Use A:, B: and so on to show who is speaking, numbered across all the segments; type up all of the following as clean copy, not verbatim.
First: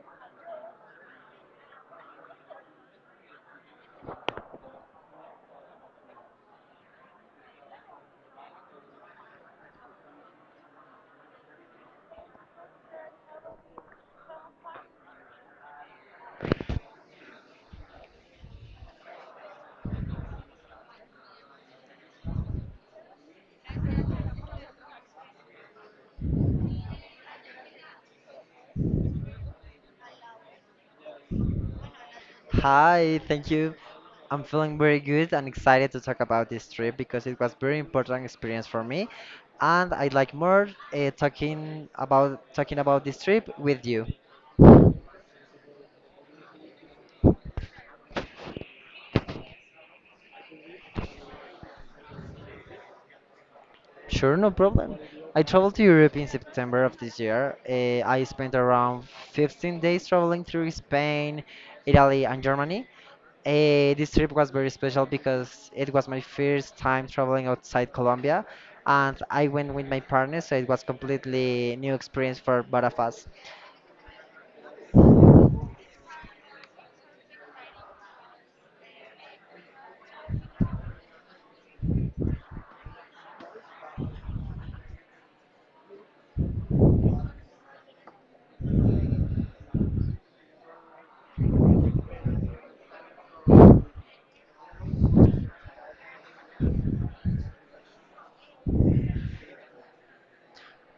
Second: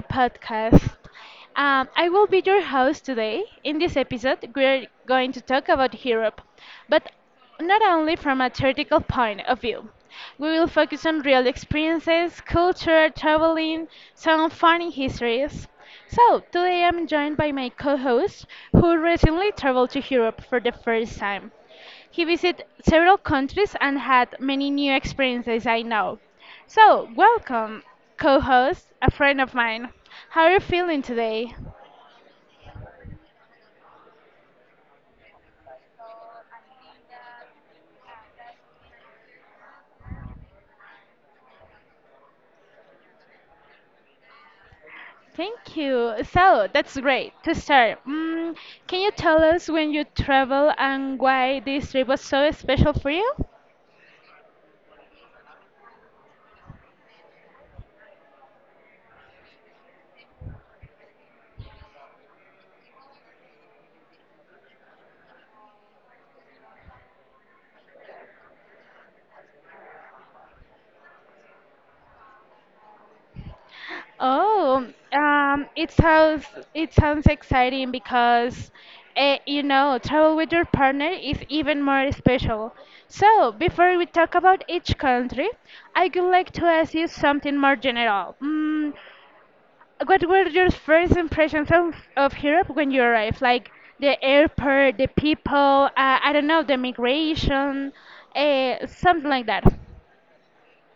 A: podcast. I will be your host today. In this episode, we're going to talk about Europe, but not only from a theoretical point of view. We will focus on real experiences, culture, traveling, some funny histories. So, today I'm joined by my co host who recently traveled to Europe for the first time. He visited several countries and had many new experiences I know. So, welcome, co host, a friend of mine. How are you feeling today?
B: Hi, thank you. I'm feeling very good and excited to talk about this trip because it was very important experience for me, and I like more talking about this trip with you.
A: Thank you. So, that's great. To start, can you tell us when you travel and why this trip was so special for you?
B: Sure, no problem. I traveled to Europe in September of this year. I spent around 15 days traveling through Spain, Italy, and Germany. This trip was very special because it was my first time traveling outside Colombia, and I went with my partner, so it was completely new experience for both of us.
A: Oh, um, it sounds it sounds exciting because travel with your partner is even more special. So, before we talk about each country, I would like to ask you something more general. What were your first impressions of Europe when you arrived? Like the airport, the people, I don't know, the migration, something like that.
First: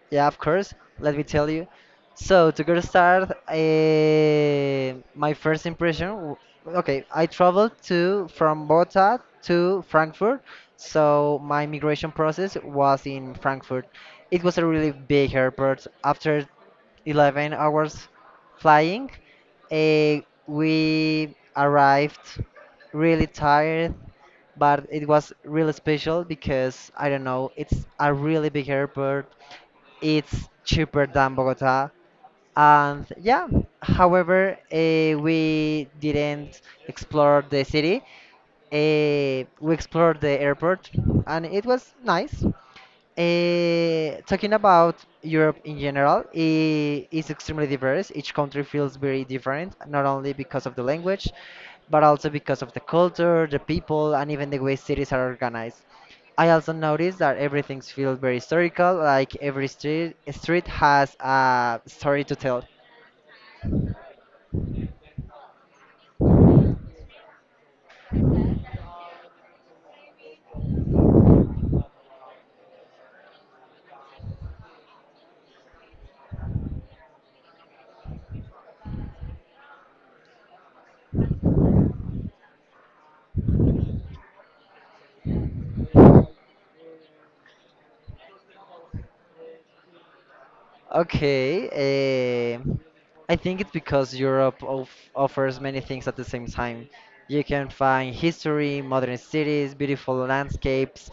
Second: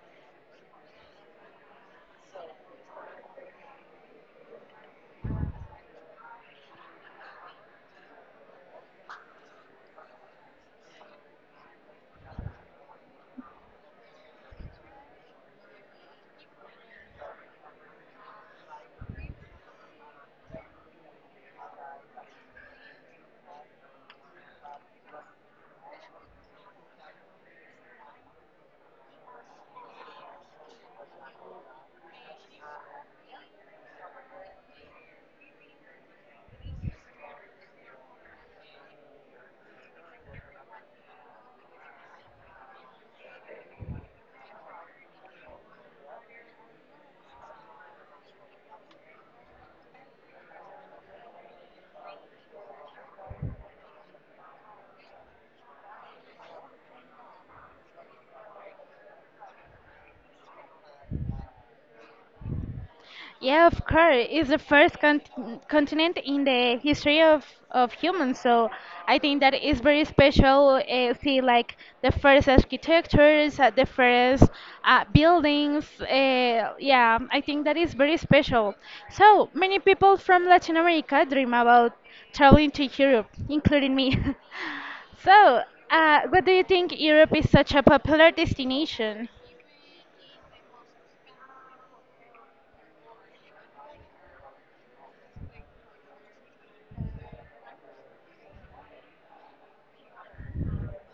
B: Yeah, of course. Let me tell you. So to get started, my first Okay, I traveled to from Bogota to Frankfurt. So my migration process was in Frankfurt. It was a really big airport. After 11 hours flying, eh, we arrived really tired, but it was really special because I don't know, it's a really big airport it's cheaper than Bogota. And yeah, however, we didn't explore the city. We explored the airport, and it was nice. Eh, talking about Europe in general, is extremely diverse. Each country feels very different, not only because of the language, but also because of the culture, the people, and even the way cities are organized. I also noticed that everything feels very historical, like every street has a story to tell.
A: Yeah, of course. It's the first continent in the history of humans, so I think that is very special. See, like the first architectures, the first buildings. Yeah, I think that is very special. So many people from Latin America dream about traveling to Europe, including me. So, what do you think Europe is such a popular destination?
B: Okay, I think it's because Europe of offers many things at the same time. You can find history, modern cities, beautiful landscapes,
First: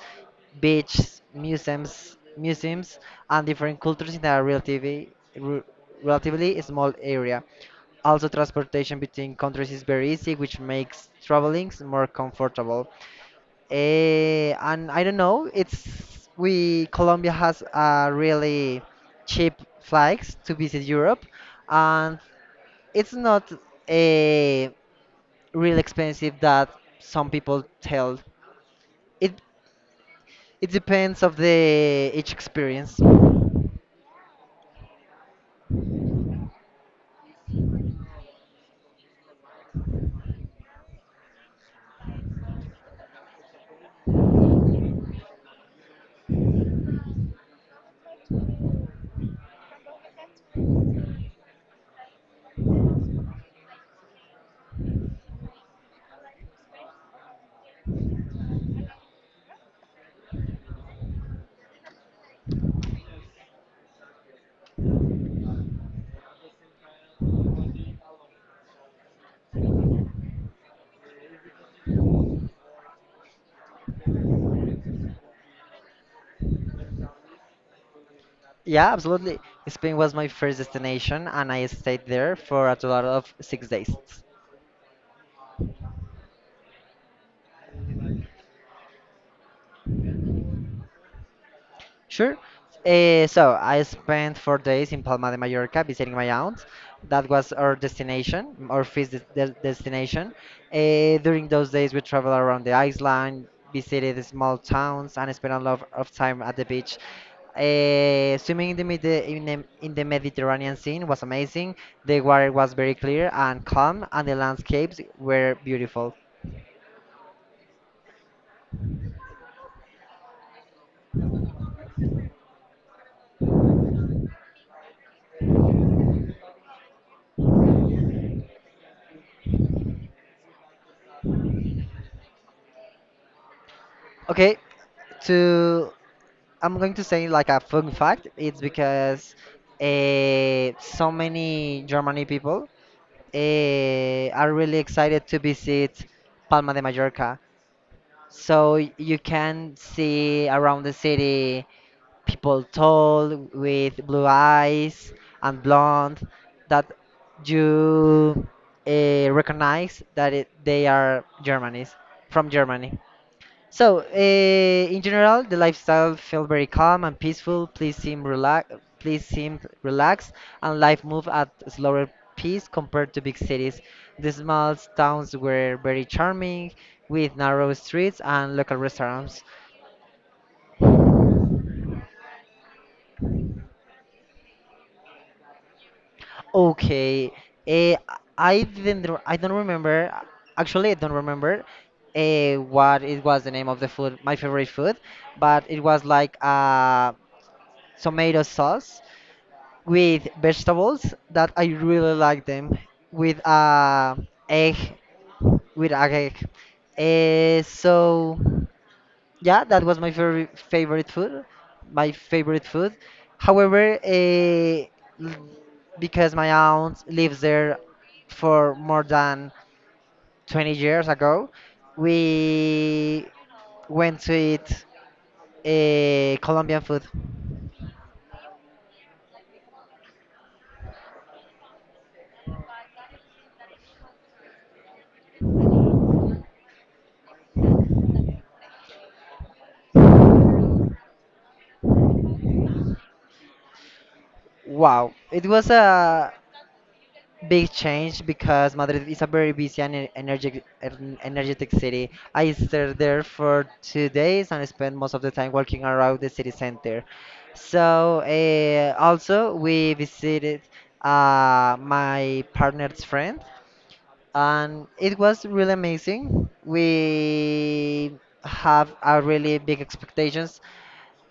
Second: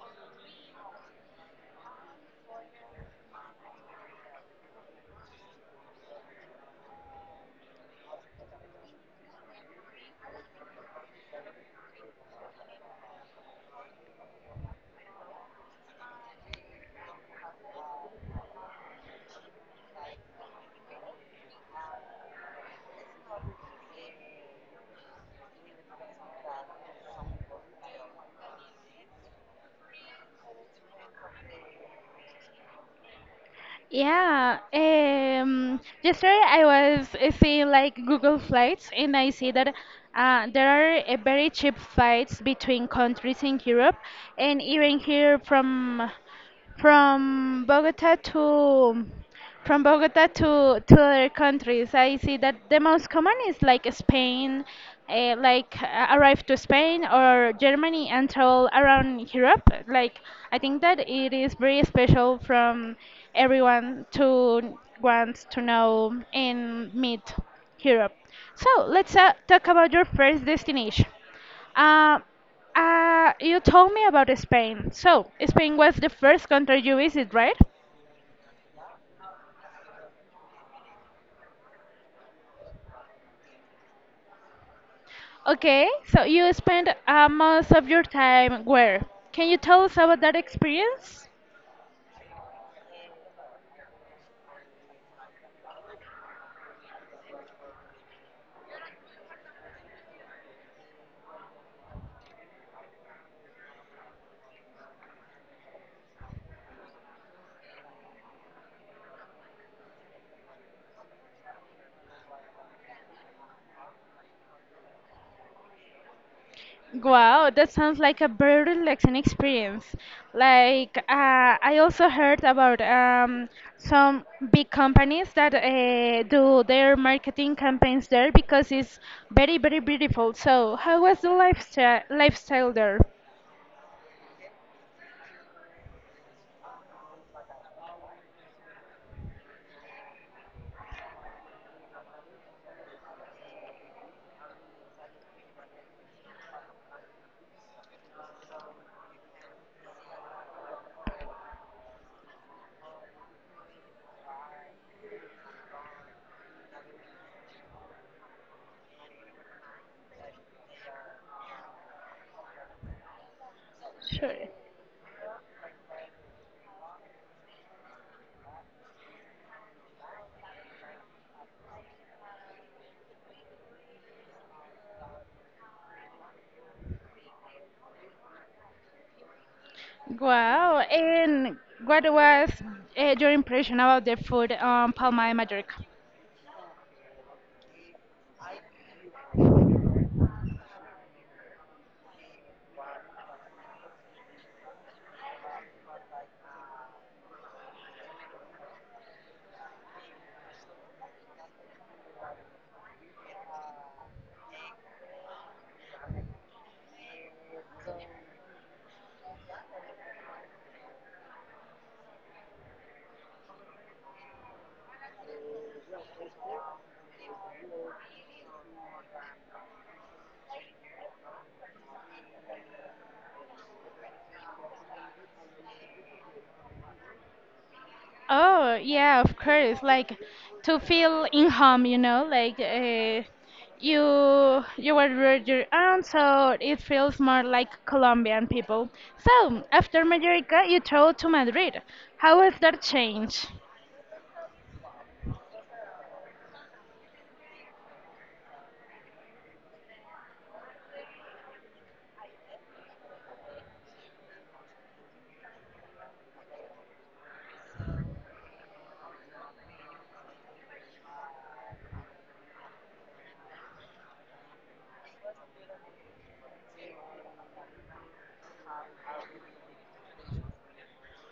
B: beaches, museums, and different cultures in a relatively re- relatively small area. Also, transportation between countries is very easy, which makes traveling more comfortable. And I don't know, it's we Colombia has really cheap flights to visit Europe, and it's not a real expensive that some people tell. It it depends of the each experience.
A: Yeah, yesterday I was seeing like Google flights and I see that there are very cheap flights between countries in Europe and even here from Bogota to from Bogota to other countries. I see that the most common is like Spain, arrive to Spain or Germany and travel around Europe. Like I think that it is very special from everyone to want to know and meet Europe. So let's talk about your first destination. Uh, you told me about Spain. So Spain was the first country you visit, right?
B: Yeah, absolutely. Spain was my first destination, and I stayed there for a total of 6 days.
A: Okay, so you spend most of your time where? Can you tell us about that experience?
B: Sure. So I spent 4 days in Palma de Mallorca visiting my aunt. That was our destination, our first destination. During those days, we traveled around the island, visited the small towns, and spent a lot of time at the beach. Swimming in the, Medi- in the Mediterranean sea was amazing. The water was very clear and calm, and the landscapes were beautiful.
A: Wow, that sounds like a very relaxing experience. Like, uh, I also heard about some big companies that do their marketing campaigns there because it's very, very beautiful. So, how was the lifestyle there?
B: Okay, to I'm going to say like a fun fact. It's because so many Germany people are really excited to visit Palma de Mallorca. So you can see around the city people tall with blue eyes and blonde that you recognize that they are Germanies from Germany. So,
A: Sure.
B: in general, the lifestyle felt very calm and peaceful. Please seemed relaxed, and life moved at a slower pace compared to big cities. The small towns were very charming, with narrow streets and local restaurants.
A: Wow, and what was your impression about the food on Palma de Mallorca?
B: Okay, eh, I didn't, re- I don't remember. Actually, I don't remember what it was the name of the food, my favorite food, but it was like tomato sauce with vegetables that I really like them with egg with a egg. So yeah, that was my favorite food. My favorite food. However, l- because my aunt lives there for more than 20 years ago, we went to eat Colombian food.
A: Oh, yeah, of course. Like to feel in home, you know, you were with your aunt, so it feels more like Colombian people. So after Mallorca, you traveled to Madrid. How was that change?
B: Wow, it was a Big change because Madrid is a very busy and energetic city. I stayed there for 2 days and spent most of the time walking around the city center. So also we visited my partner's friend, and it was really amazing. We have a really big expectations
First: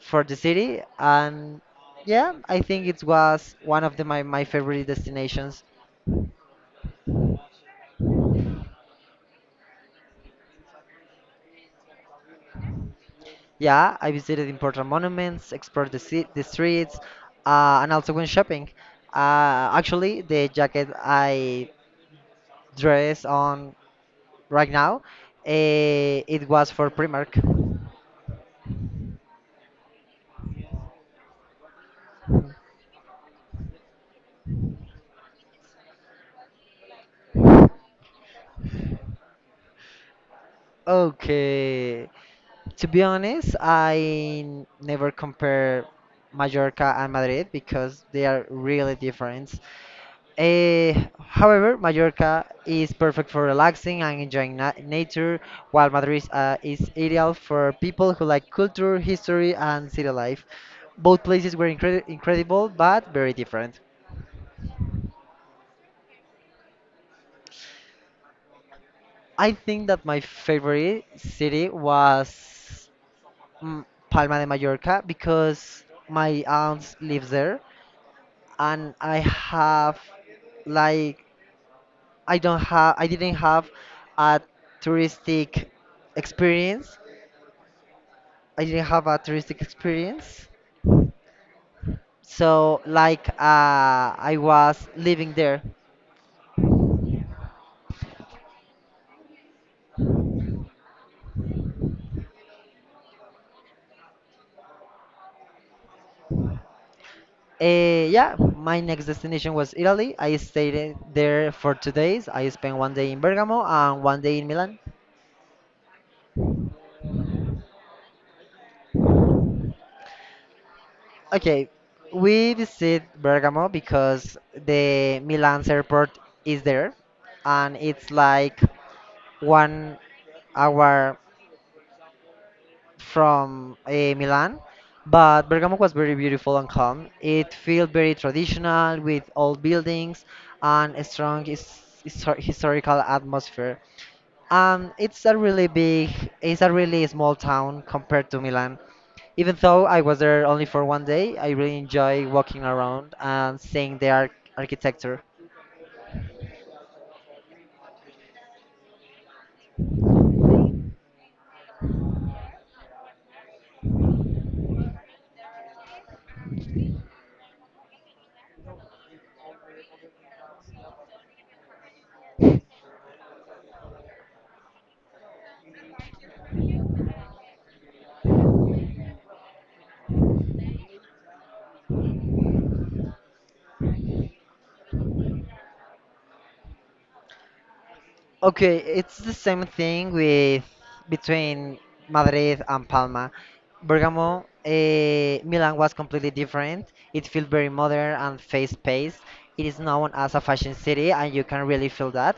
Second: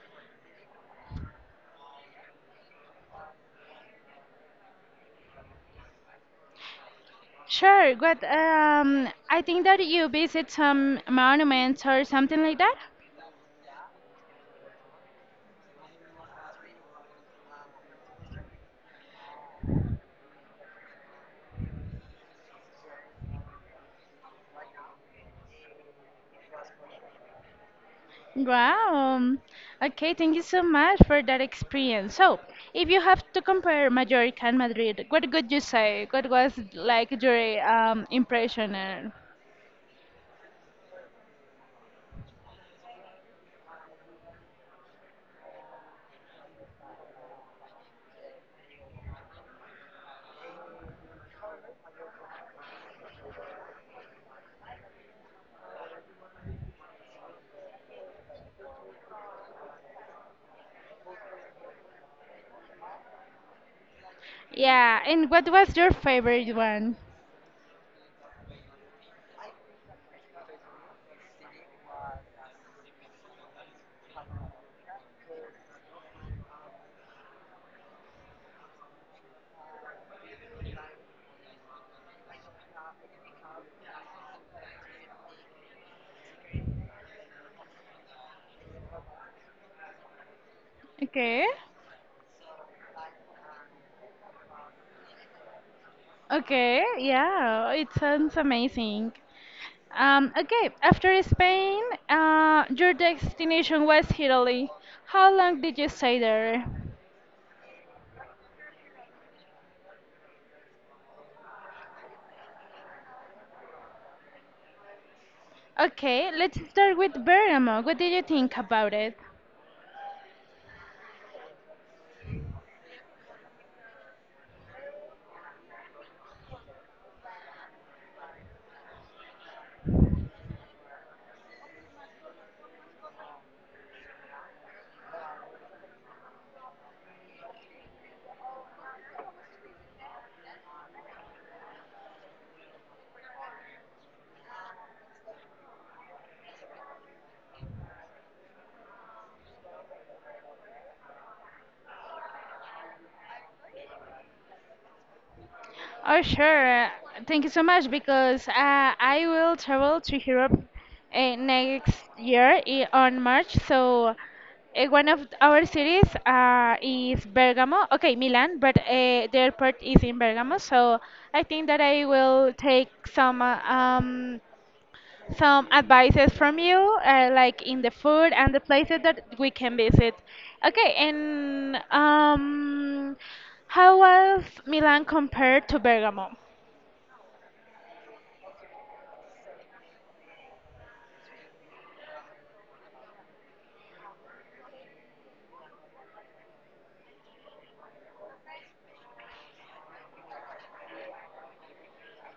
B: for the city, and yeah, I think it was one of the, my favorite destinations.
A: Sure, but I think that you visit some monuments or something like that.
B: Yeah, I visited important monuments, explored the streets, and also went shopping. Actually, the jacket I dress on right now, it was for Primark.
A: Wow. Okay, thank you so much for that experience. So, if you have to compare Mallorca and Madrid, what would you say? What was like your impression? And—
B: Okay, to be honest, never compare Mallorca and Madrid because they are really different. Eh, however, Mallorca is perfect for relaxing and enjoying na nature, while Madrid is ideal for people who like culture, history, and city life. Both places were incredible, but very different.
A: Yeah, and what was your favorite one?
B: I think that my favorite city was mm, Palma de Mallorca because my aunt lives there, and like I didn't have a touristic experience I didn't have a touristic experience.
A: Okay.
B: So, like, I was living there.
A: Okay, yeah, it sounds amazing. Okay, after Spain, your destination was Italy. How long did you stay there?
B: Yeah, my next destination was Italy. I stayed there for 2 days. I spent 1 day in Bergamo and 1 day in Milan.
A: Okay, let's start with Bergamo. What did you think about it?
B: Okay, we visit Bergamo because the Milan's airport is there, and it's like 1 hour from Milan, but Bergamo was very beautiful and calm. It felt very traditional with old buildings and a strong historical atmosphere. Um, it's a really big, it's a really small town compared to Milan. Even though I was there only for 1 day, I really enjoy walking around and seeing the architecture.
A: Oh, sure. Thank you so much because I will travel to Europe next year on March. So, one of our cities is Bergamo. Okay, Milan, but the airport is in Bergamo. So, I think that I will take some advices from you, like in the food and the places that we can visit. Okay, and how was Milan compared to Bergamo?
B: Okay, it's the same thing with between Madrid and Palma. Milan was completely different. It felt very modern and fast-paced. It is known as a fashion city, and you can really feel that.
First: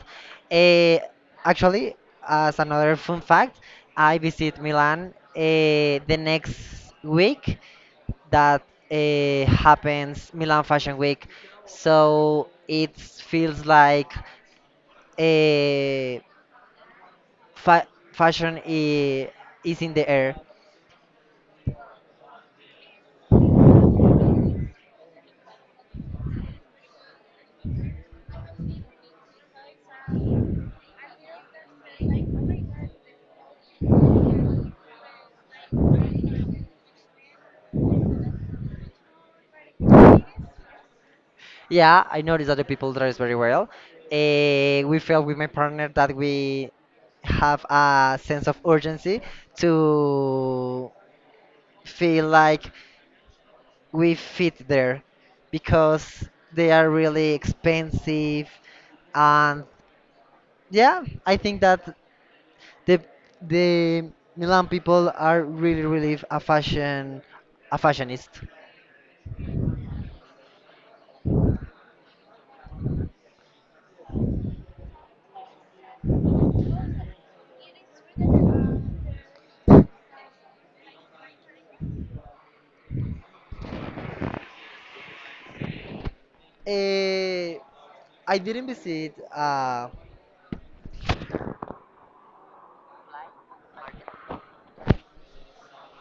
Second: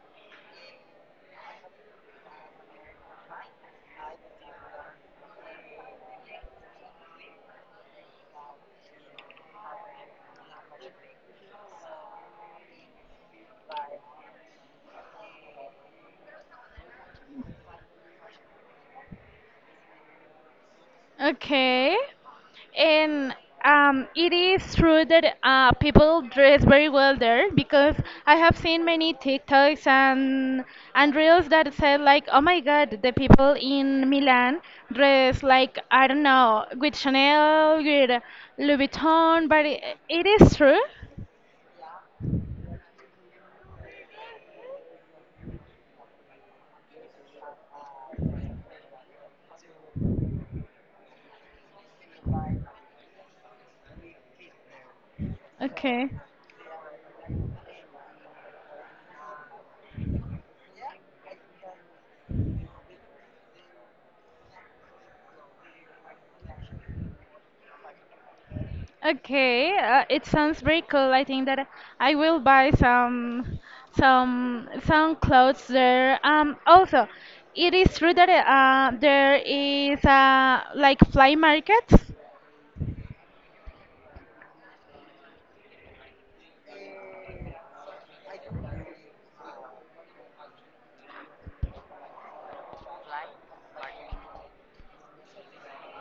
B: Eh, actually, as another fun fact, I visit Milan the next week that happens Milan Fashion Week. So it feels like. uh, fashion is in the air.
A: Okay. And it is true that people dress very well there because I have seen many TikToks and reels that said like, oh my God, the people in Milan dress like I don't know, with Chanel, with Louis Vuitton, but it is true.
B: Yeah, I noticed that the people dress very well. We felt with my partner that we have a sense of urgency to feel like we fit there
A: Okay.
B: because they are really expensive, and yeah, I think that the the milan people are really a fashionist.
A: Okay, it sounds very cool. I think that I will buy some some clothes there. Also, it is true that there is like flea markets.
B: Eh, I didn't visit uh,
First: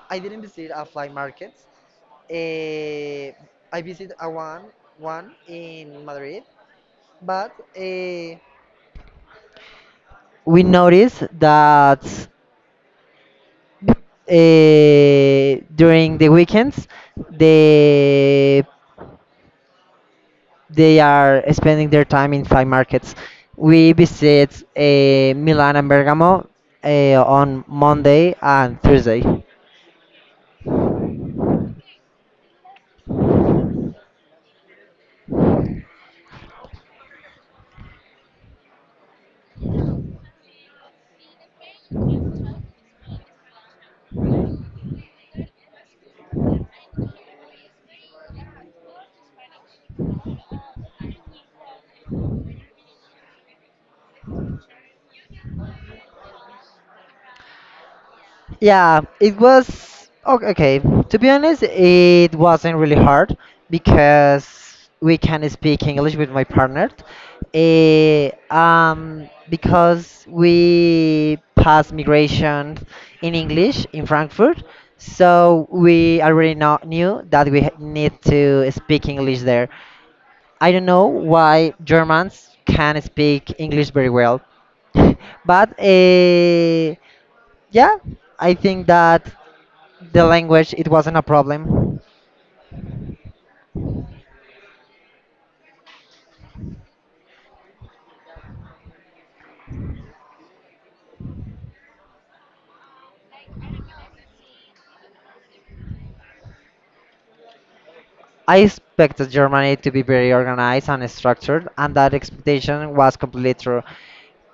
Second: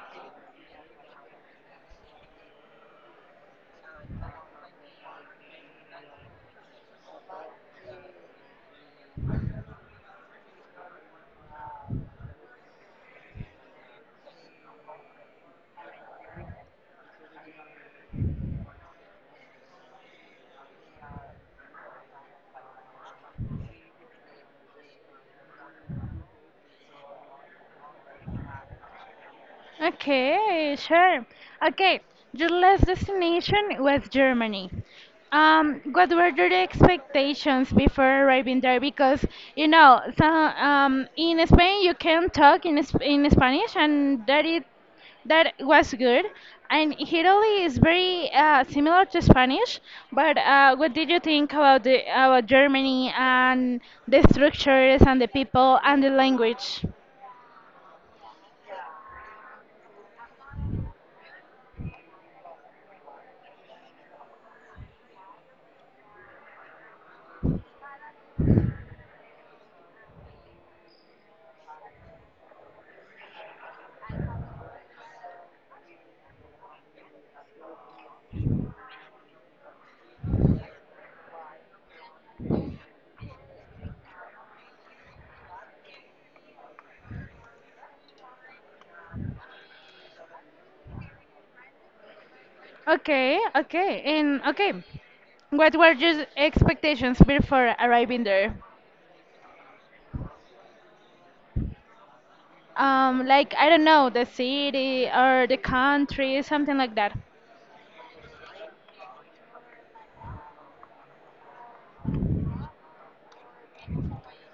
B: I didn't visit a flea market. Uh, I visited a one in Madrid, but we noticed that during the weekends they they are spending their time in flea markets. We visit Milan and Bergamo on Monday and Thursday.
A: Okay, sure. Okay, your last destination was Germany. What were your expectations before arriving there? Because you know, so, in Spain you can talk in in Spanish, and that it that was good. And Italy is very similar to Spanish. But what did you think about the about Germany and the structures and the people and the language?
B: Yeah, it was okay, okay. To be honest, it wasn't really hard because we can speak English with my partner. Because we passed migration in English in Frankfurt, so we already knew that we need to speak English there. I don't know why Germans can speak English very well, but yeah, I think that. The language, it wasn't a problem.
A: Okay, okay, and okay. What were your expectations before arriving there? Like, I don't know, the city or the country, something like that.
B: I expected Germany to be very organized and structured, and that expectation was completely true.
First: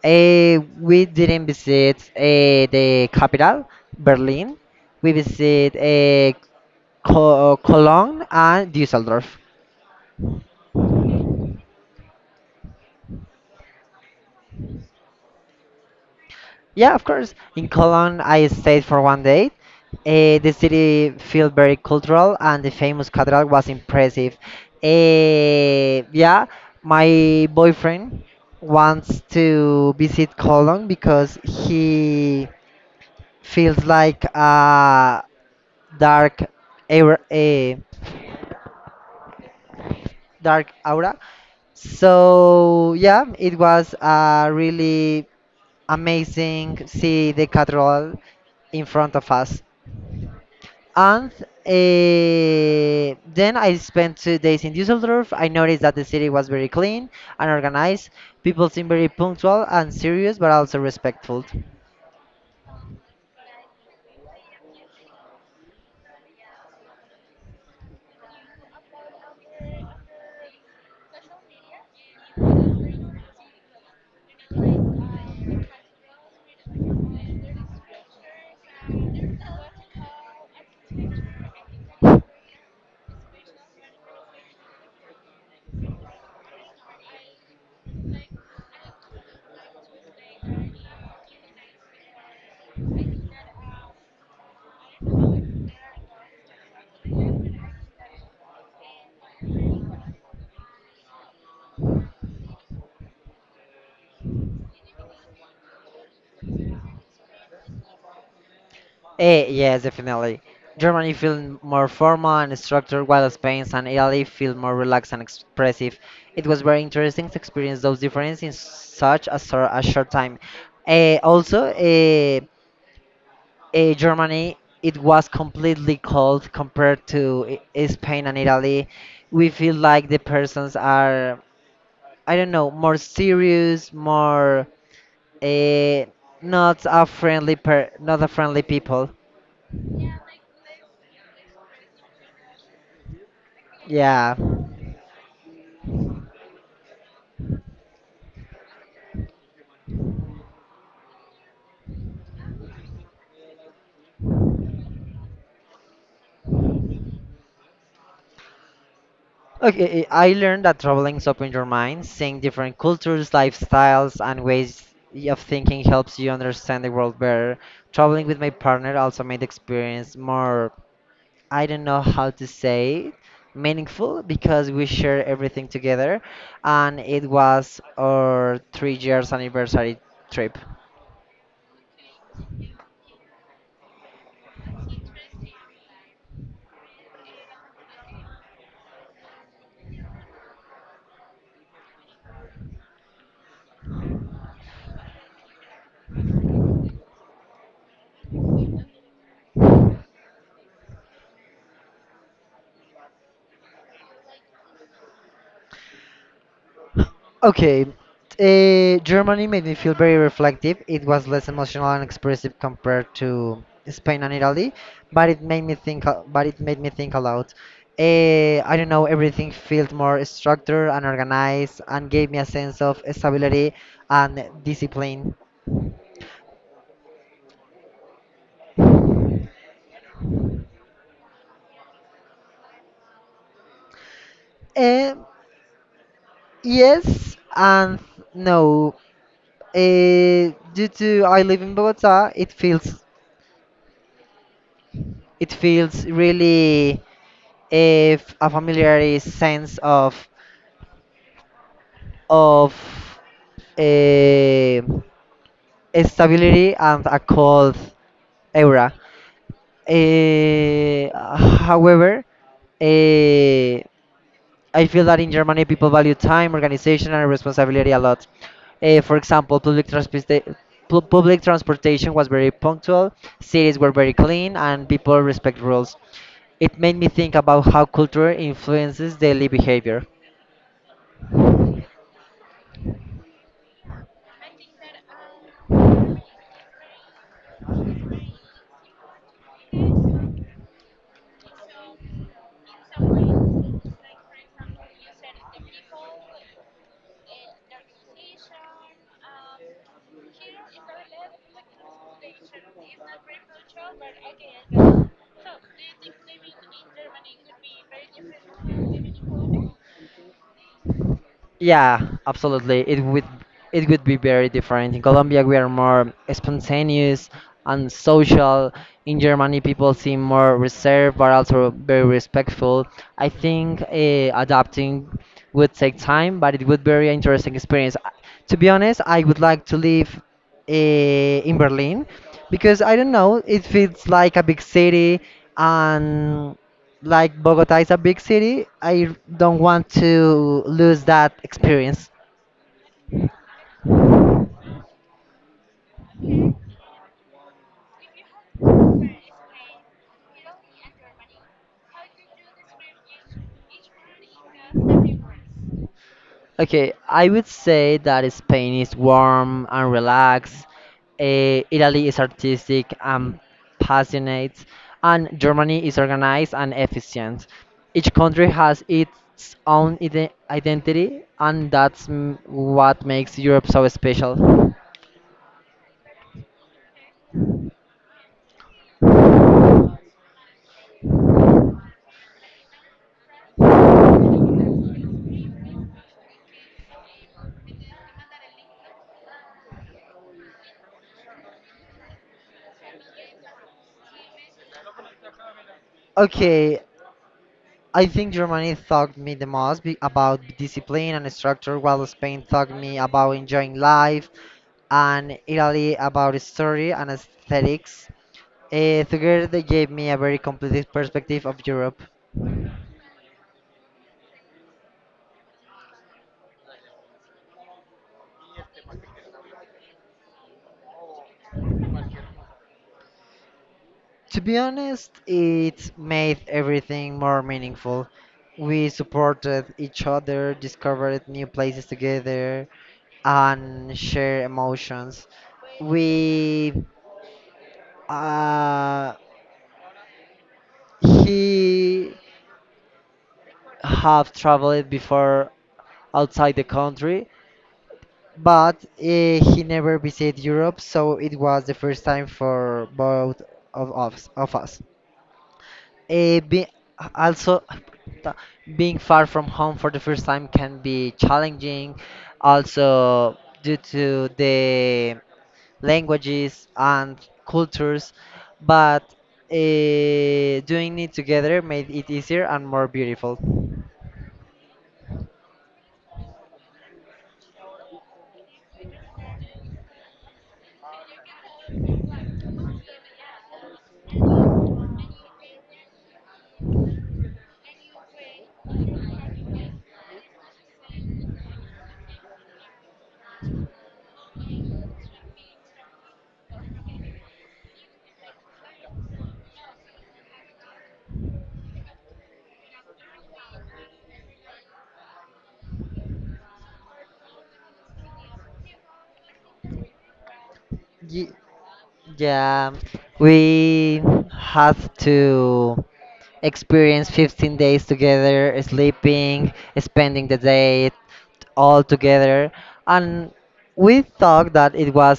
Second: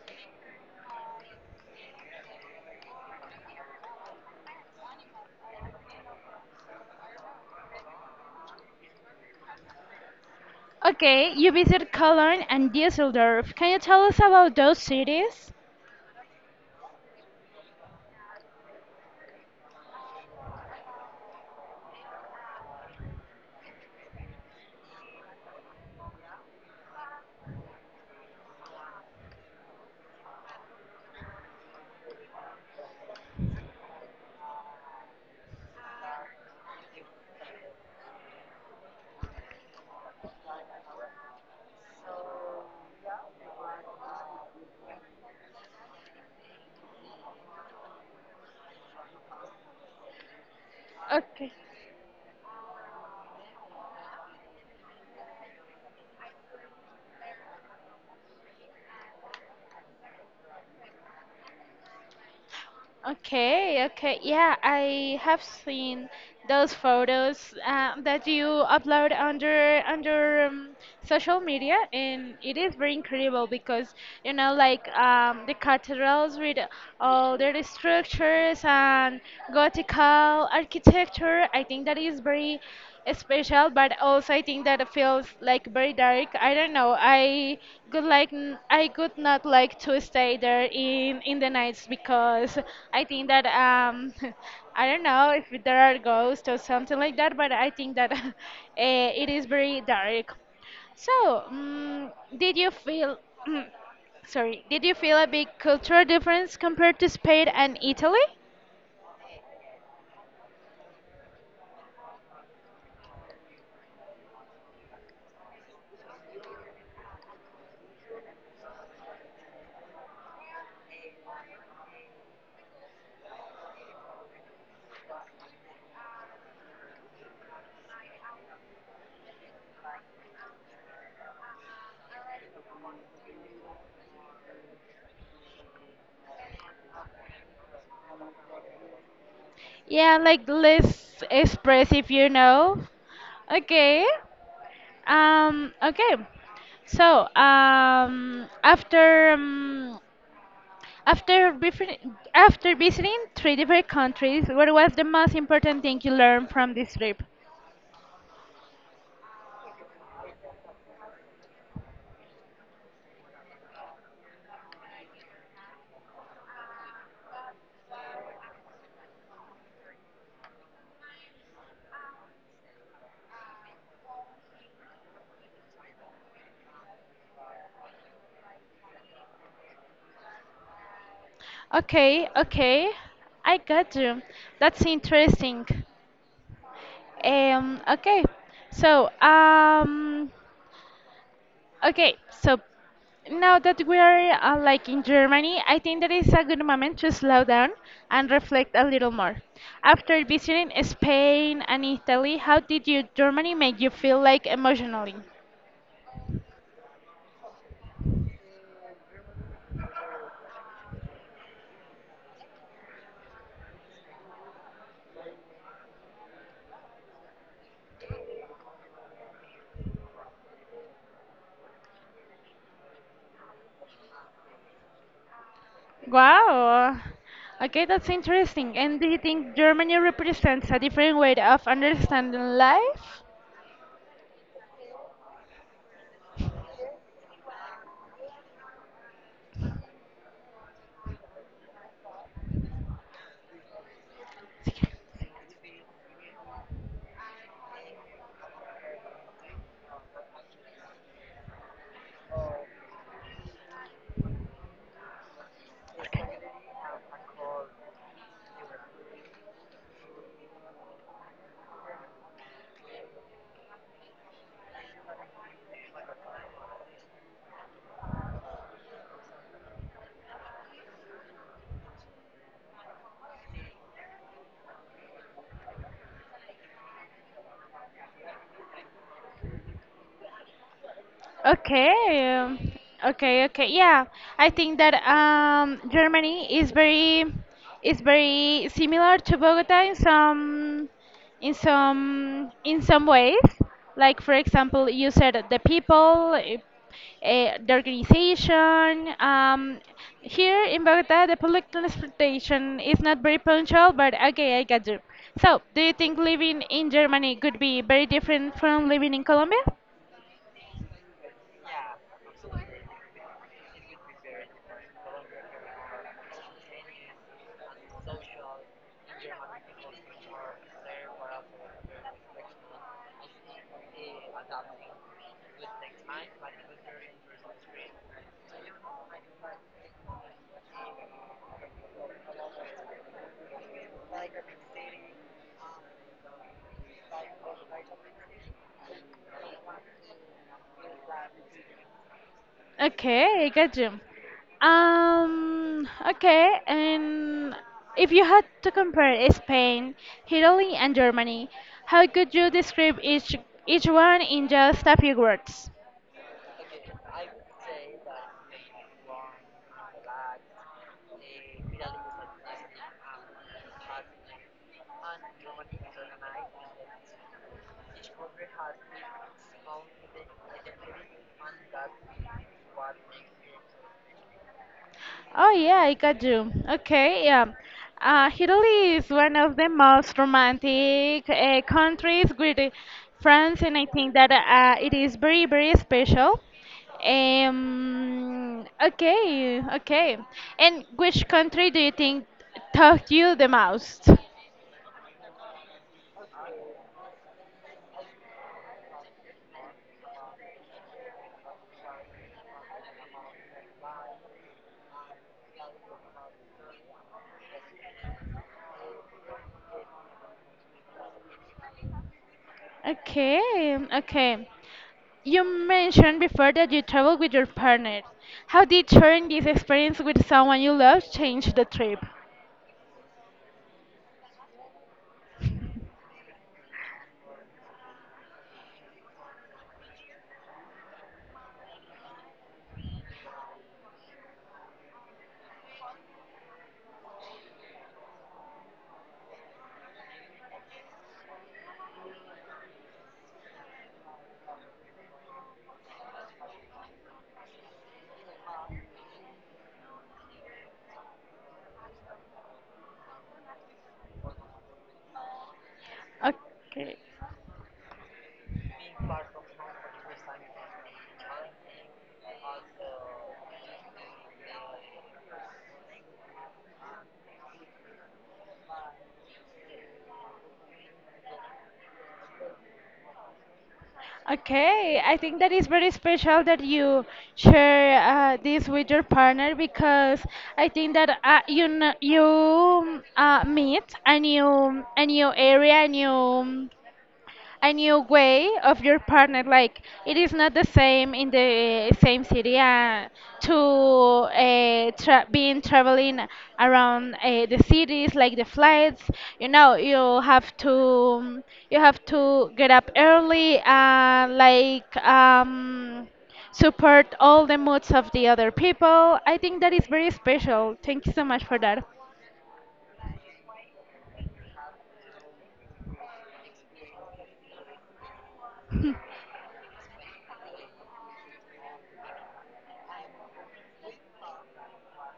B: We didn't visit the capital, Berlin. We visit Cologne and Düsseldorf.
A: Okay, you visit Cologne and Düsseldorf. Can you tell us about those cities?
B: Yeah, of course. In Cologne, I stayed for 1 day. The city felt very cultural, and the famous cathedral was impressive. Yeah, my boyfriend wants to visit Cologne because he feels like a dark, aura, a dark aura. So yeah, it was really amazing see the cathedral in front of us. And
A: Okay.
B: then I spent 2 days in Düsseldorf. I noticed that the city was very clean and organized. People seemed very punctual and serious, but also respectful.
A: Okay, okay. Yeah, I have seen those photos that you upload under social media, and it is very incredible because you know, like the cathedrals with all their structures and Gothical architecture. I think that is very special, but also I think that it feels like very dark. I don't know. I could like I could not like to stay there in the nights because I think that I don't know if there are ghosts or something like that, but I think that it is very dark. So, did you feel sorry? Did you feel a big cultural difference compared to Spain and Italy?
B: Eh, yes, definitely. Germany felt more formal and structured, while Spain and Italy feel more relaxed and expressive. It was very interesting to experience those differences in such a short time. Also, Germany, it was completely cold compared to Spain and Italy. We feel like the persons are, I don't know, more serious, more uh, not a friendly people.
A: Yeah, like less expressive, you know. Okay.
B: Yeah.
A: Okay. So, after befri- after visiting three different countries, what was the most important thing you learned from this trip?
B: Okay, I learned that traveling's open your mind, seeing different cultures, lifestyles, and ways of thinking helps you understand the world better. Traveling with my partner also made the experience more I don't know how to say it, meaningful because we share everything together and it was our 3 years anniversary trip.
A: Okay, okay. I got you. That's interesting. Okay. So, um, Okay, so now that we are like in Germany, I think that is a good moment to slow down and reflect a little more. After visiting Spain and Italy, how did you Germany make you feel like emotionally?
B: Okay. Germany made me feel very reflective. It was less emotional and expressive compared to Spain and Italy, but it made me But it made me think a lot. I don't know. Everything felt more structured and organized, and gave me a sense of stability and discipline.
A: Wow. Okay, that's interesting. And do you think Germany represents a different way of understanding life?
B: Eh, yes and no. Due to I live in Bogota, it feels really a familiar sense of of eh, stability and a cold aura. However, eh, I feel that in Germany, people value time, organization, and responsibility a lot. Eh, for example, public transportation was very punctual, cities were very clean, and people respect rules. It made me think about how culture influences daily behavior.
A: Okay, okay, okay. Yeah, I think that Germany is very similar to Bogota in some in some ways. Like for example, you said the people, the organization. Here in Bogota, the public transportation is not very punctual, but okay, I got you. So, do you think living in Germany could be very different from living in Colombia?
B: Yeah, absolutely. It would be very different. In Colombia, we are more spontaneous and social. In Germany, people seem more reserved but also very respectful. I think adapting would take time, but it would be very interesting experience. To be honest, I would like to live in Berlin because I don't know, it feels like a big city and like Bogota is a big city, I don't want to lose that experience.
A: Okay, got you. Okay, and if you had to compare Spain, Italy, and Germany, how could you describe each one in just a few words?
B: Okay, I would say that Spain is warm and relaxed. Italy is artistic and passionate, and Germany is organized and efficient. Each country has its own identity, and that's what makes Europe so special.
A: Oh yeah, I got you. Okay, yeah. Italy is one of the most romantic countries with France, and I think that it is very, very special. Okay, okay. And which country do you think taught you the most?
B: Okay, I think Germany taught me the most about discipline and structure, while Spain taught me about enjoying life, and Italy about story and aesthetics. Together, they gave me a very complete perspective of Europe.
A: Okay, okay. You mentioned before that you traveled with your partner. How did sharing this experience with someone you love change the trip?
B: To be honest, it made everything more meaningful. We supported each other, discovered new places together, and share emotions. We uh, he have traveled before outside the country, but he never visited Europe, so it was the first time for both of us. Of us. Eh, be,
A: Okay.
B: also, being far from home for the first time can be challenging, also due to the languages and cultures, but doing it together made it easier and more beautiful.
A: Okay, I think that is very special that you share this with your partner because I think that you meet a new area, a new way of your partner. Like it is not the same in the same city being traveling around the cities, like the flights, you know, you have to get up early and like support all the moods of the other people. I think that is very special. Thank you so
B: Ye-
A: much for that.
B: Yeah, we have to experience 15 days together, sleeping, spending the day all together. And we thought that it was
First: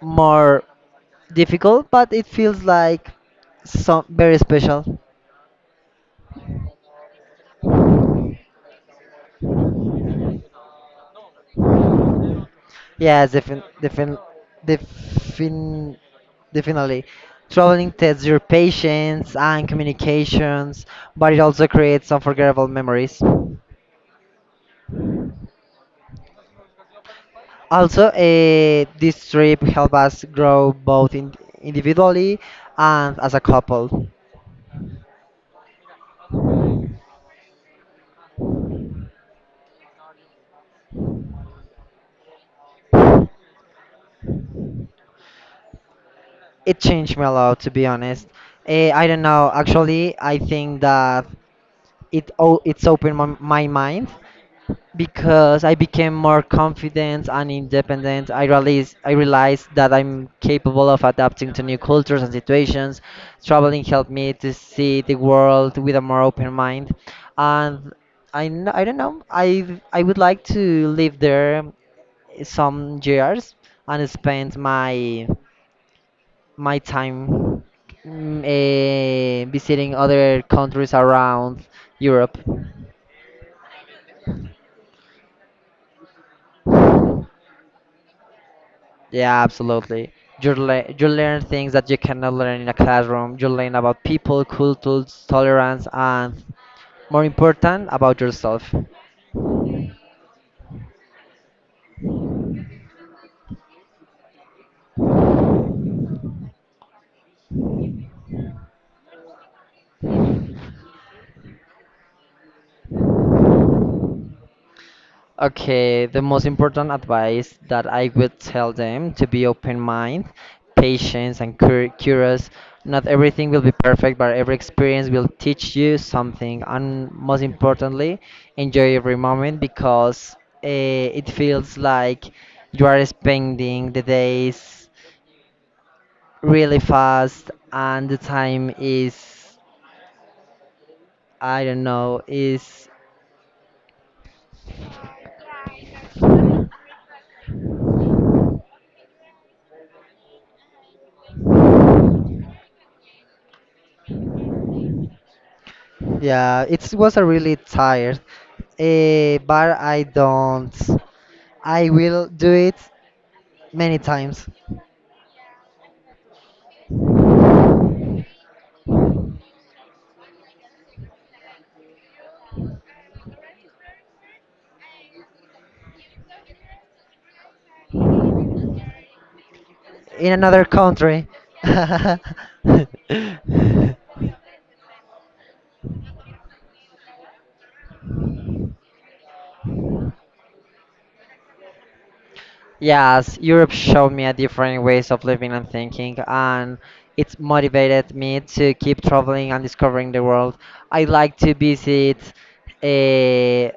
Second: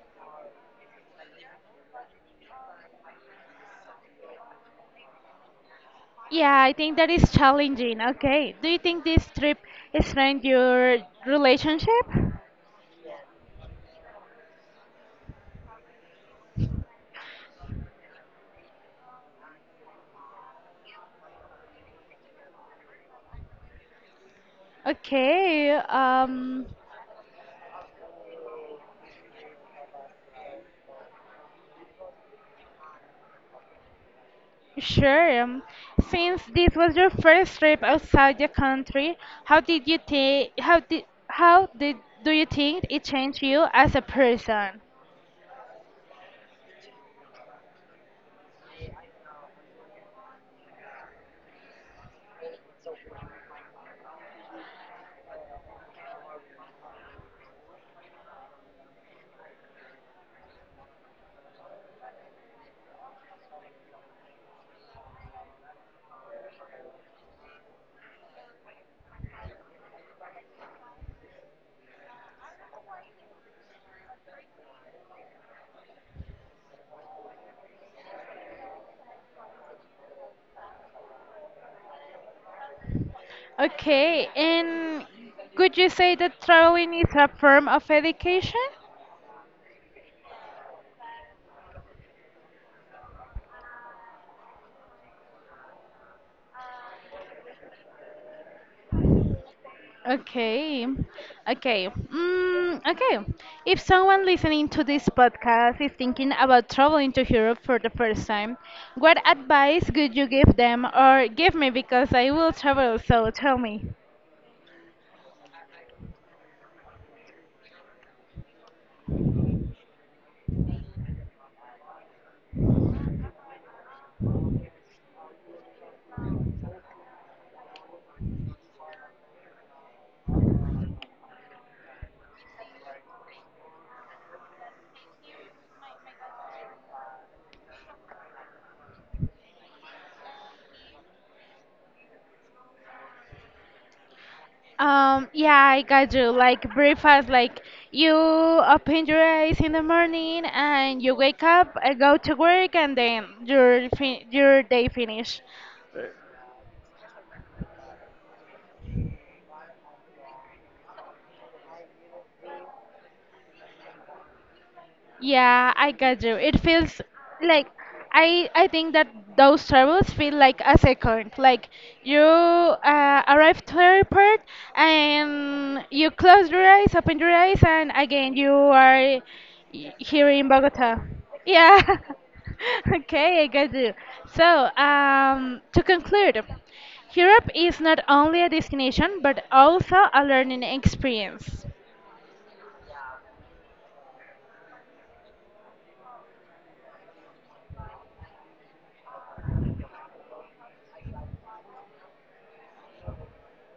B: more difficult, but it feels like so very special.
A: Yeah, I think that is challenging. Okay. Do you think this trip strengthened your relationship?
B: Yes, defin definitely. Traveling tests your patience and communications, but it also creates unforgettable memories.
A: Okay.
B: Also, this trip helped us grow both in individually and as a couple.
A: Sure. Since this was your first trip outside the country, how did do you think it changed you as a person?
B: It changed me a lot, to be honest. I don't know. Actually, I think that it's opened my mind because I became more confident and independent. I realized that I'm capable of adapting to new cultures and situations. Traveling helped me to see the world with a more open mind, and I don't know. I would like to live there some years and spend my time visiting other countries around Europe.
A: Okay. And could you say that traveling is a form of education?
B: Yeah, absolutely. You learn things that you cannot learn in a classroom. You learn about people, cultures, tolerance, and more important, about yourself.
A: Okay, okay, okay. If someone listening to this podcast is thinking about traveling to Europe for the first time, what advice would you give them or give me, because I will travel, so tell me.
B: Okay, the most important advice that I would tell them to be open mind, patience, and curious. Not everything will be perfect, but every experience will teach you something. And most importantly, enjoy every moment because it feels like you are spending the days really fast and the time is I don't know is
A: Yeah, I got you. Like breakfast, like you open your eyes in the morning and you wake up, go to work, and then your fin your day finish.
B: yeah it was a really tired but I don't I will do it many times
A: Yeah, I got you. It feels like I think that those travels feel like a second. Like you arrive to airport and you close your eyes, open your eyes, and again you are here
B: in
A: in
B: another
A: Bogota.
B: country
A: Yeah. Okay, I got you. So, to conclude, Europe is not only a destination but also a learning experience.
B: Yes, Europe showed me a different ways of living and thinking, and it motivated me to keep traveling and discovering the world. I like to visit uh,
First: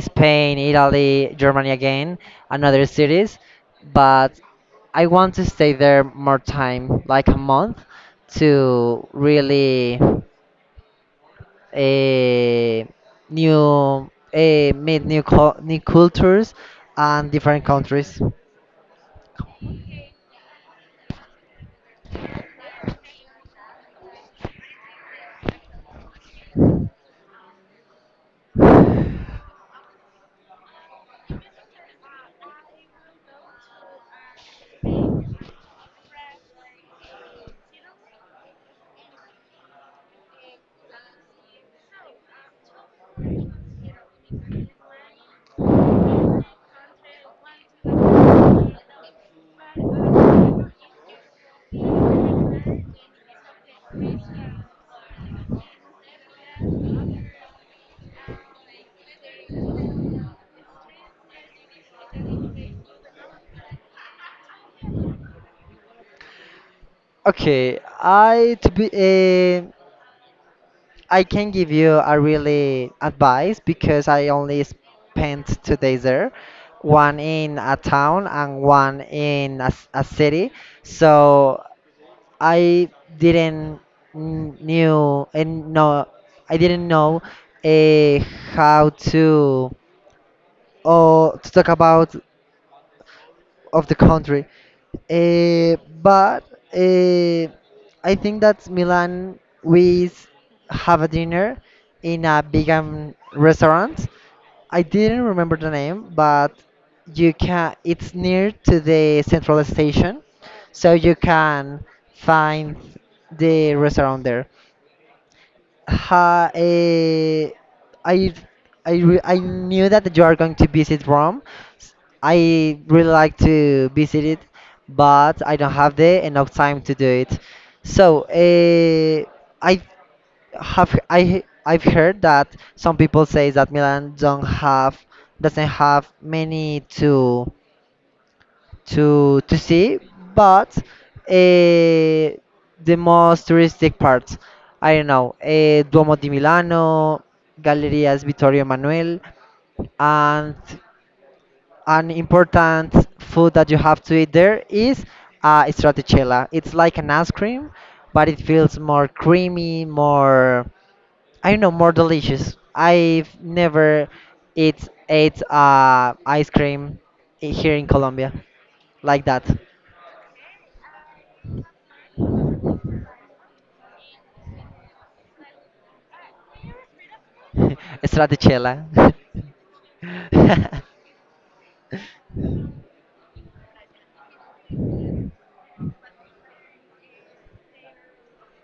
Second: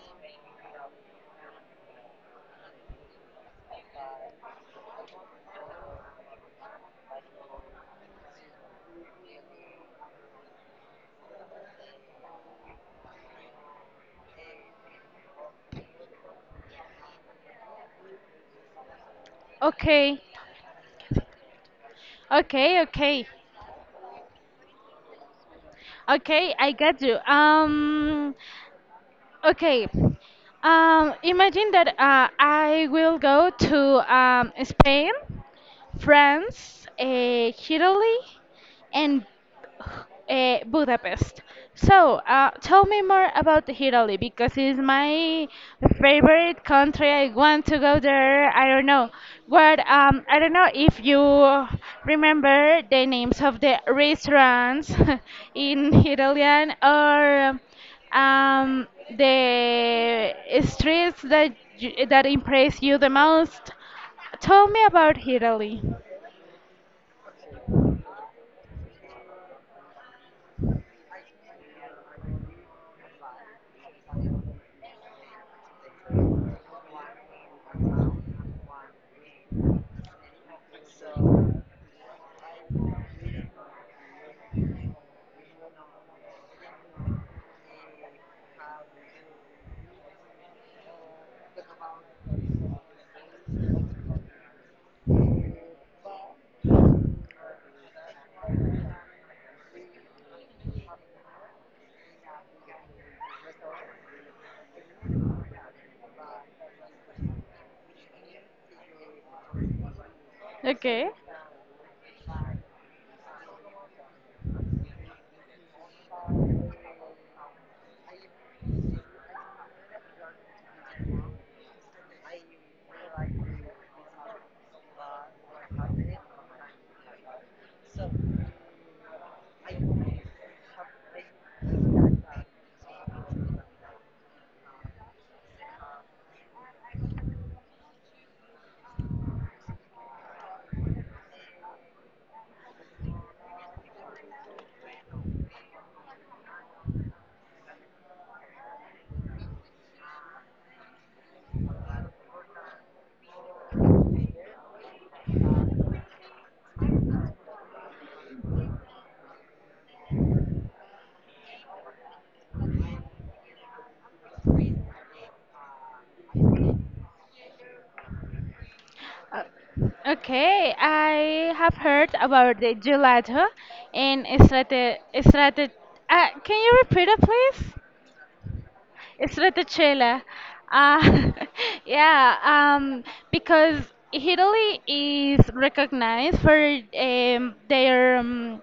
B: Spain, Italy, Germany again, and other cities. But I want to stay there more time, like a month, to really eh, meet new cultures and different countries.
A: Okay, okay, okay. Okay, I got you. Okay. Imagine that I will go to Spain, France, Italy, and Budapest. So, tell me more about Italy because it's my favorite country. I want to go there. I don't know what. I don't know if you remember the names of the restaurants in Italian or um, the streets that that impress you the most. Tell me about Italy.
B: Okay, I I can give you a really advice because I only spent 2 days there, one in a town and one in a city. So I didn't kn- knew and know I didn't know uh, how to or to talk about of the country. Eh, but eh, I think that Milan have a dinner in a vegan restaurant. I didn't remember the name, but you can. It's near to the central station, so
A: Okay.
B: you can find the restaurant there. Ha, eh, I, I, re- I knew that you are going to visit Rome. S- I really like to visit it, but I don't have the enough time to do it. So, eh, I I've heard that some people say that Milan don't have doesn't have many to to see, but uh, the most touristic parts, I don't know, Duomo di Milano, Gallerias Vittorio Emanuele, and an important food that you have to eat there is stracciatella. It's like an ice cream, but it feels more creamy, more I don't know, more delicious. I've never eat ate ice cream here in Colombia like that.
A: Okay, I have heard about the gelato and strate, can you repeat it, please?
B: Stratichella.
A: Stracciatella. Uh, yeah, because Italy is recognized for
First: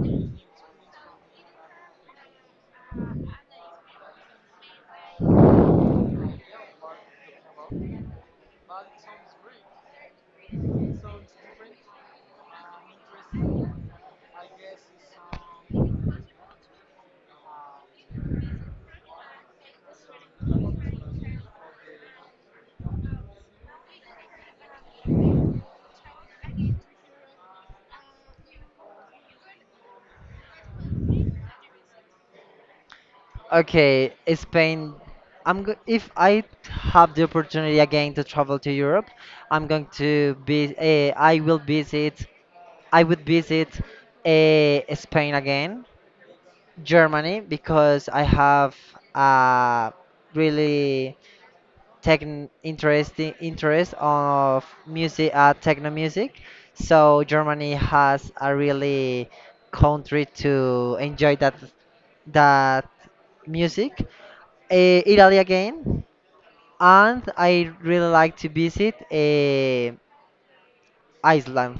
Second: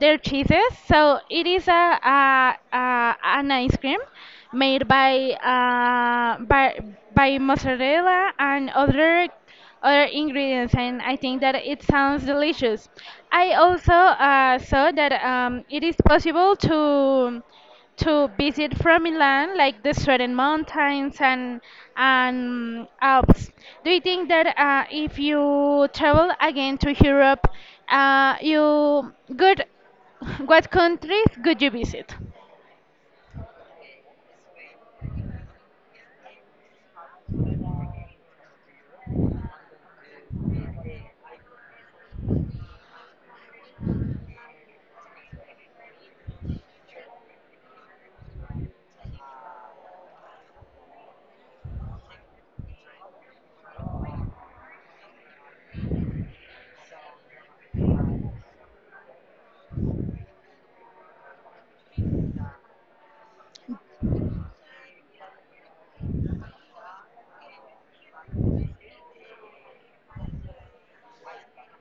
A: their cheeses. So it is a an ice cream made by by mozzarella and other ingredients, and I think that it sounds delicious. I also saw that it is possible to visit from Milan, like the Sweden mountains and Alps. Do you think that if you travel again to Europe, you good what countries could you visit?
B: Okay, Spain. I'm go If I have the opportunity again to travel to Europe, I'm going to be. I will visit. I would visit Spain again, Germany because I have a really techn interesting interest of music, techno music, so Germany has a really country to enjoy that music, Italy again, and I really like to visit Iceland.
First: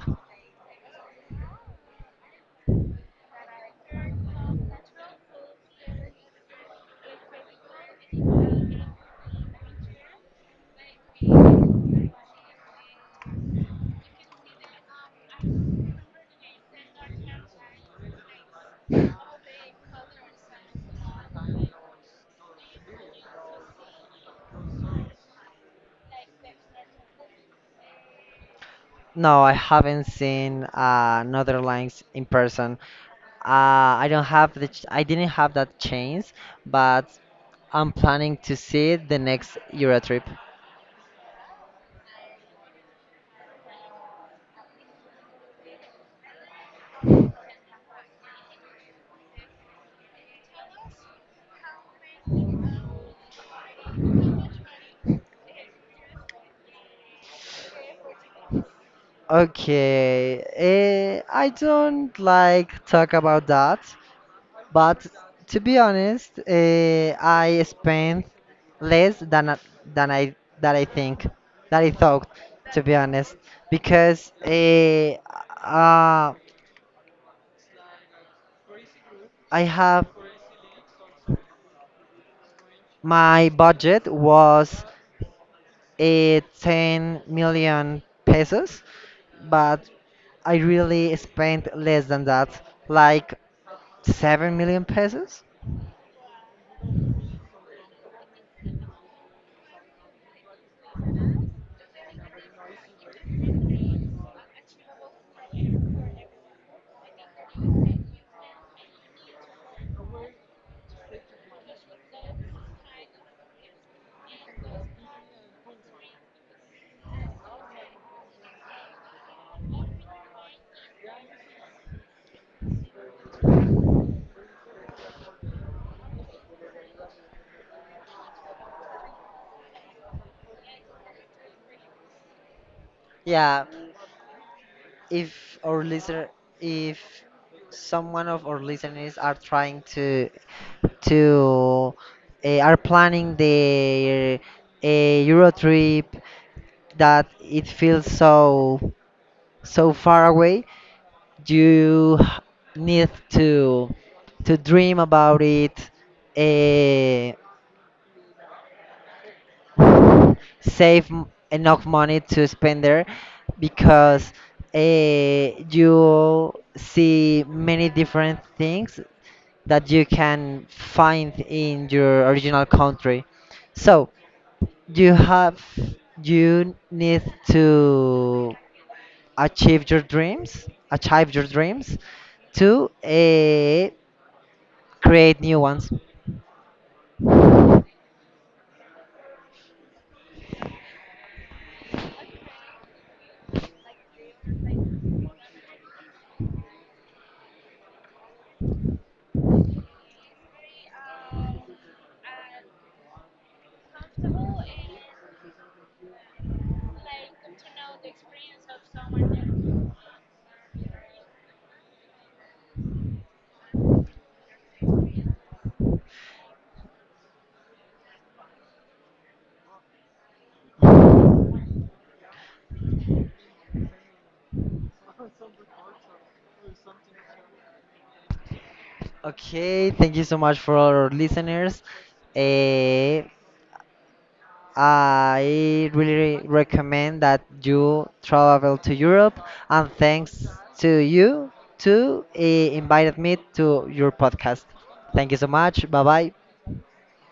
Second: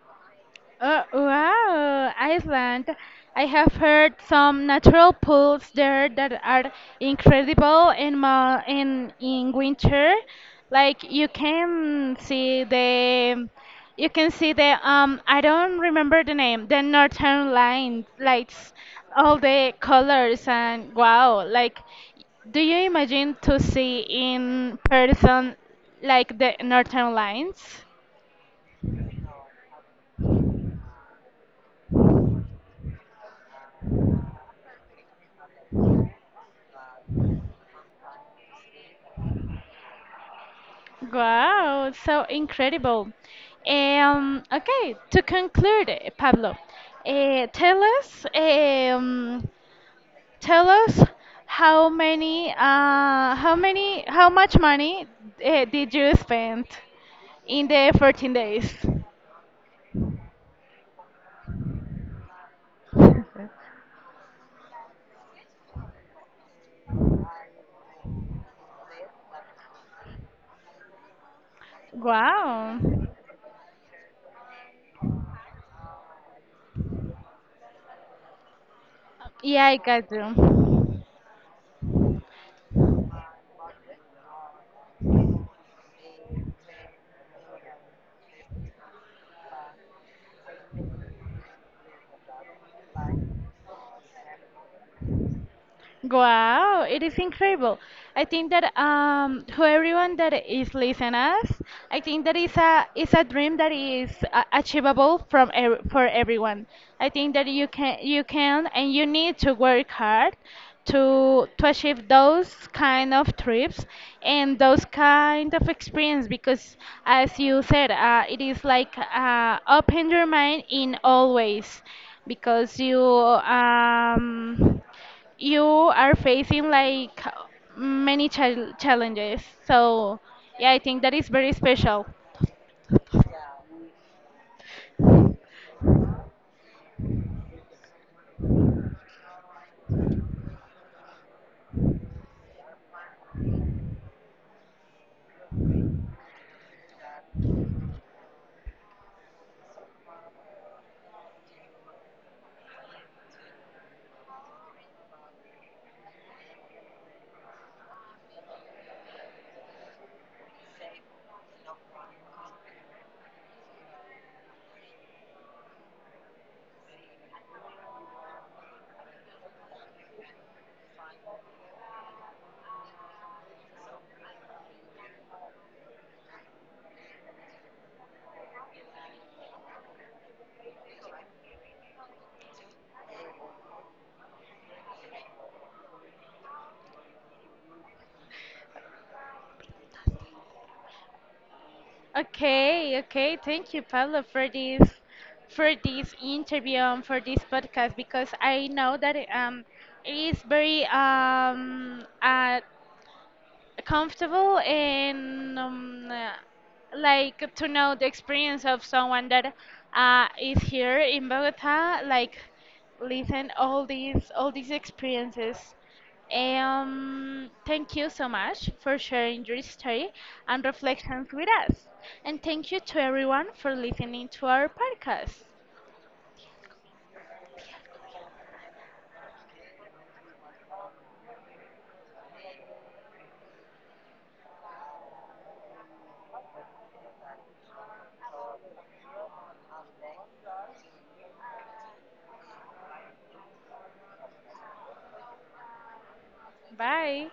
A: Oh, wow, Iceland. I have heard some natural pools there that are incredible in ma in winter. Like you can see the I don't remember the name, the northern lights, lights, all the colors and wow, like do you imagine to see in person like the northern lights?
B: No, I haven't seen Northern Lines in person. I don't have the ch- I didn't have that chance, but I'm planning to see it the next Euro trip.
A: Wow, so incredible. Okay, to conclude, Pablo, eh, tell us, um, tell us how much money did you spend in the 14 days?
B: Okay, I don't like talk about that, but to be honest, I spent less than I that I think that I thought,
A: Wow.
B: to be honest, because uh, I
A: Yeah, I
B: have
A: got you.
B: my budget was 10 million pesos, but I really spent less than that, like 7 million pesos.
A: Wow, it is incredible. I think that to everyone that is listening us, I think that is a dream that is achievable from ev for everyone. I think that you can and you need to work hard to achieve those kind of trips and those kind of experience because as you said, it is like open your mind in all ways because you are facing like many challenges. So, yeah, I think that is very special.
B: Yeah, if our listener, if someone of our listeners are trying to to are planning their a Euro trip that it feels so so far away, you need to dream about it, uh, enough money to spend there because uh, you see many different things that you can find in your original country, so you have you need to achieve your dreams to create new ones.
A: Okay, okay. Thank you, Pablo, for this interview and for this podcast because I know that it is very comfortable and like to know the experience of someone that is here in Bogota, like listen all these experiences. Thank you so much for sharing your story and reflections with us. And thank you to everyone for listening to our podcast.
B: Okay, thank you so much for our listeners. Eh, I really recommend that you travel to Europe, and thanks to you to invited me to your podcast. Thank you so much. Bye bye.
A: Bye.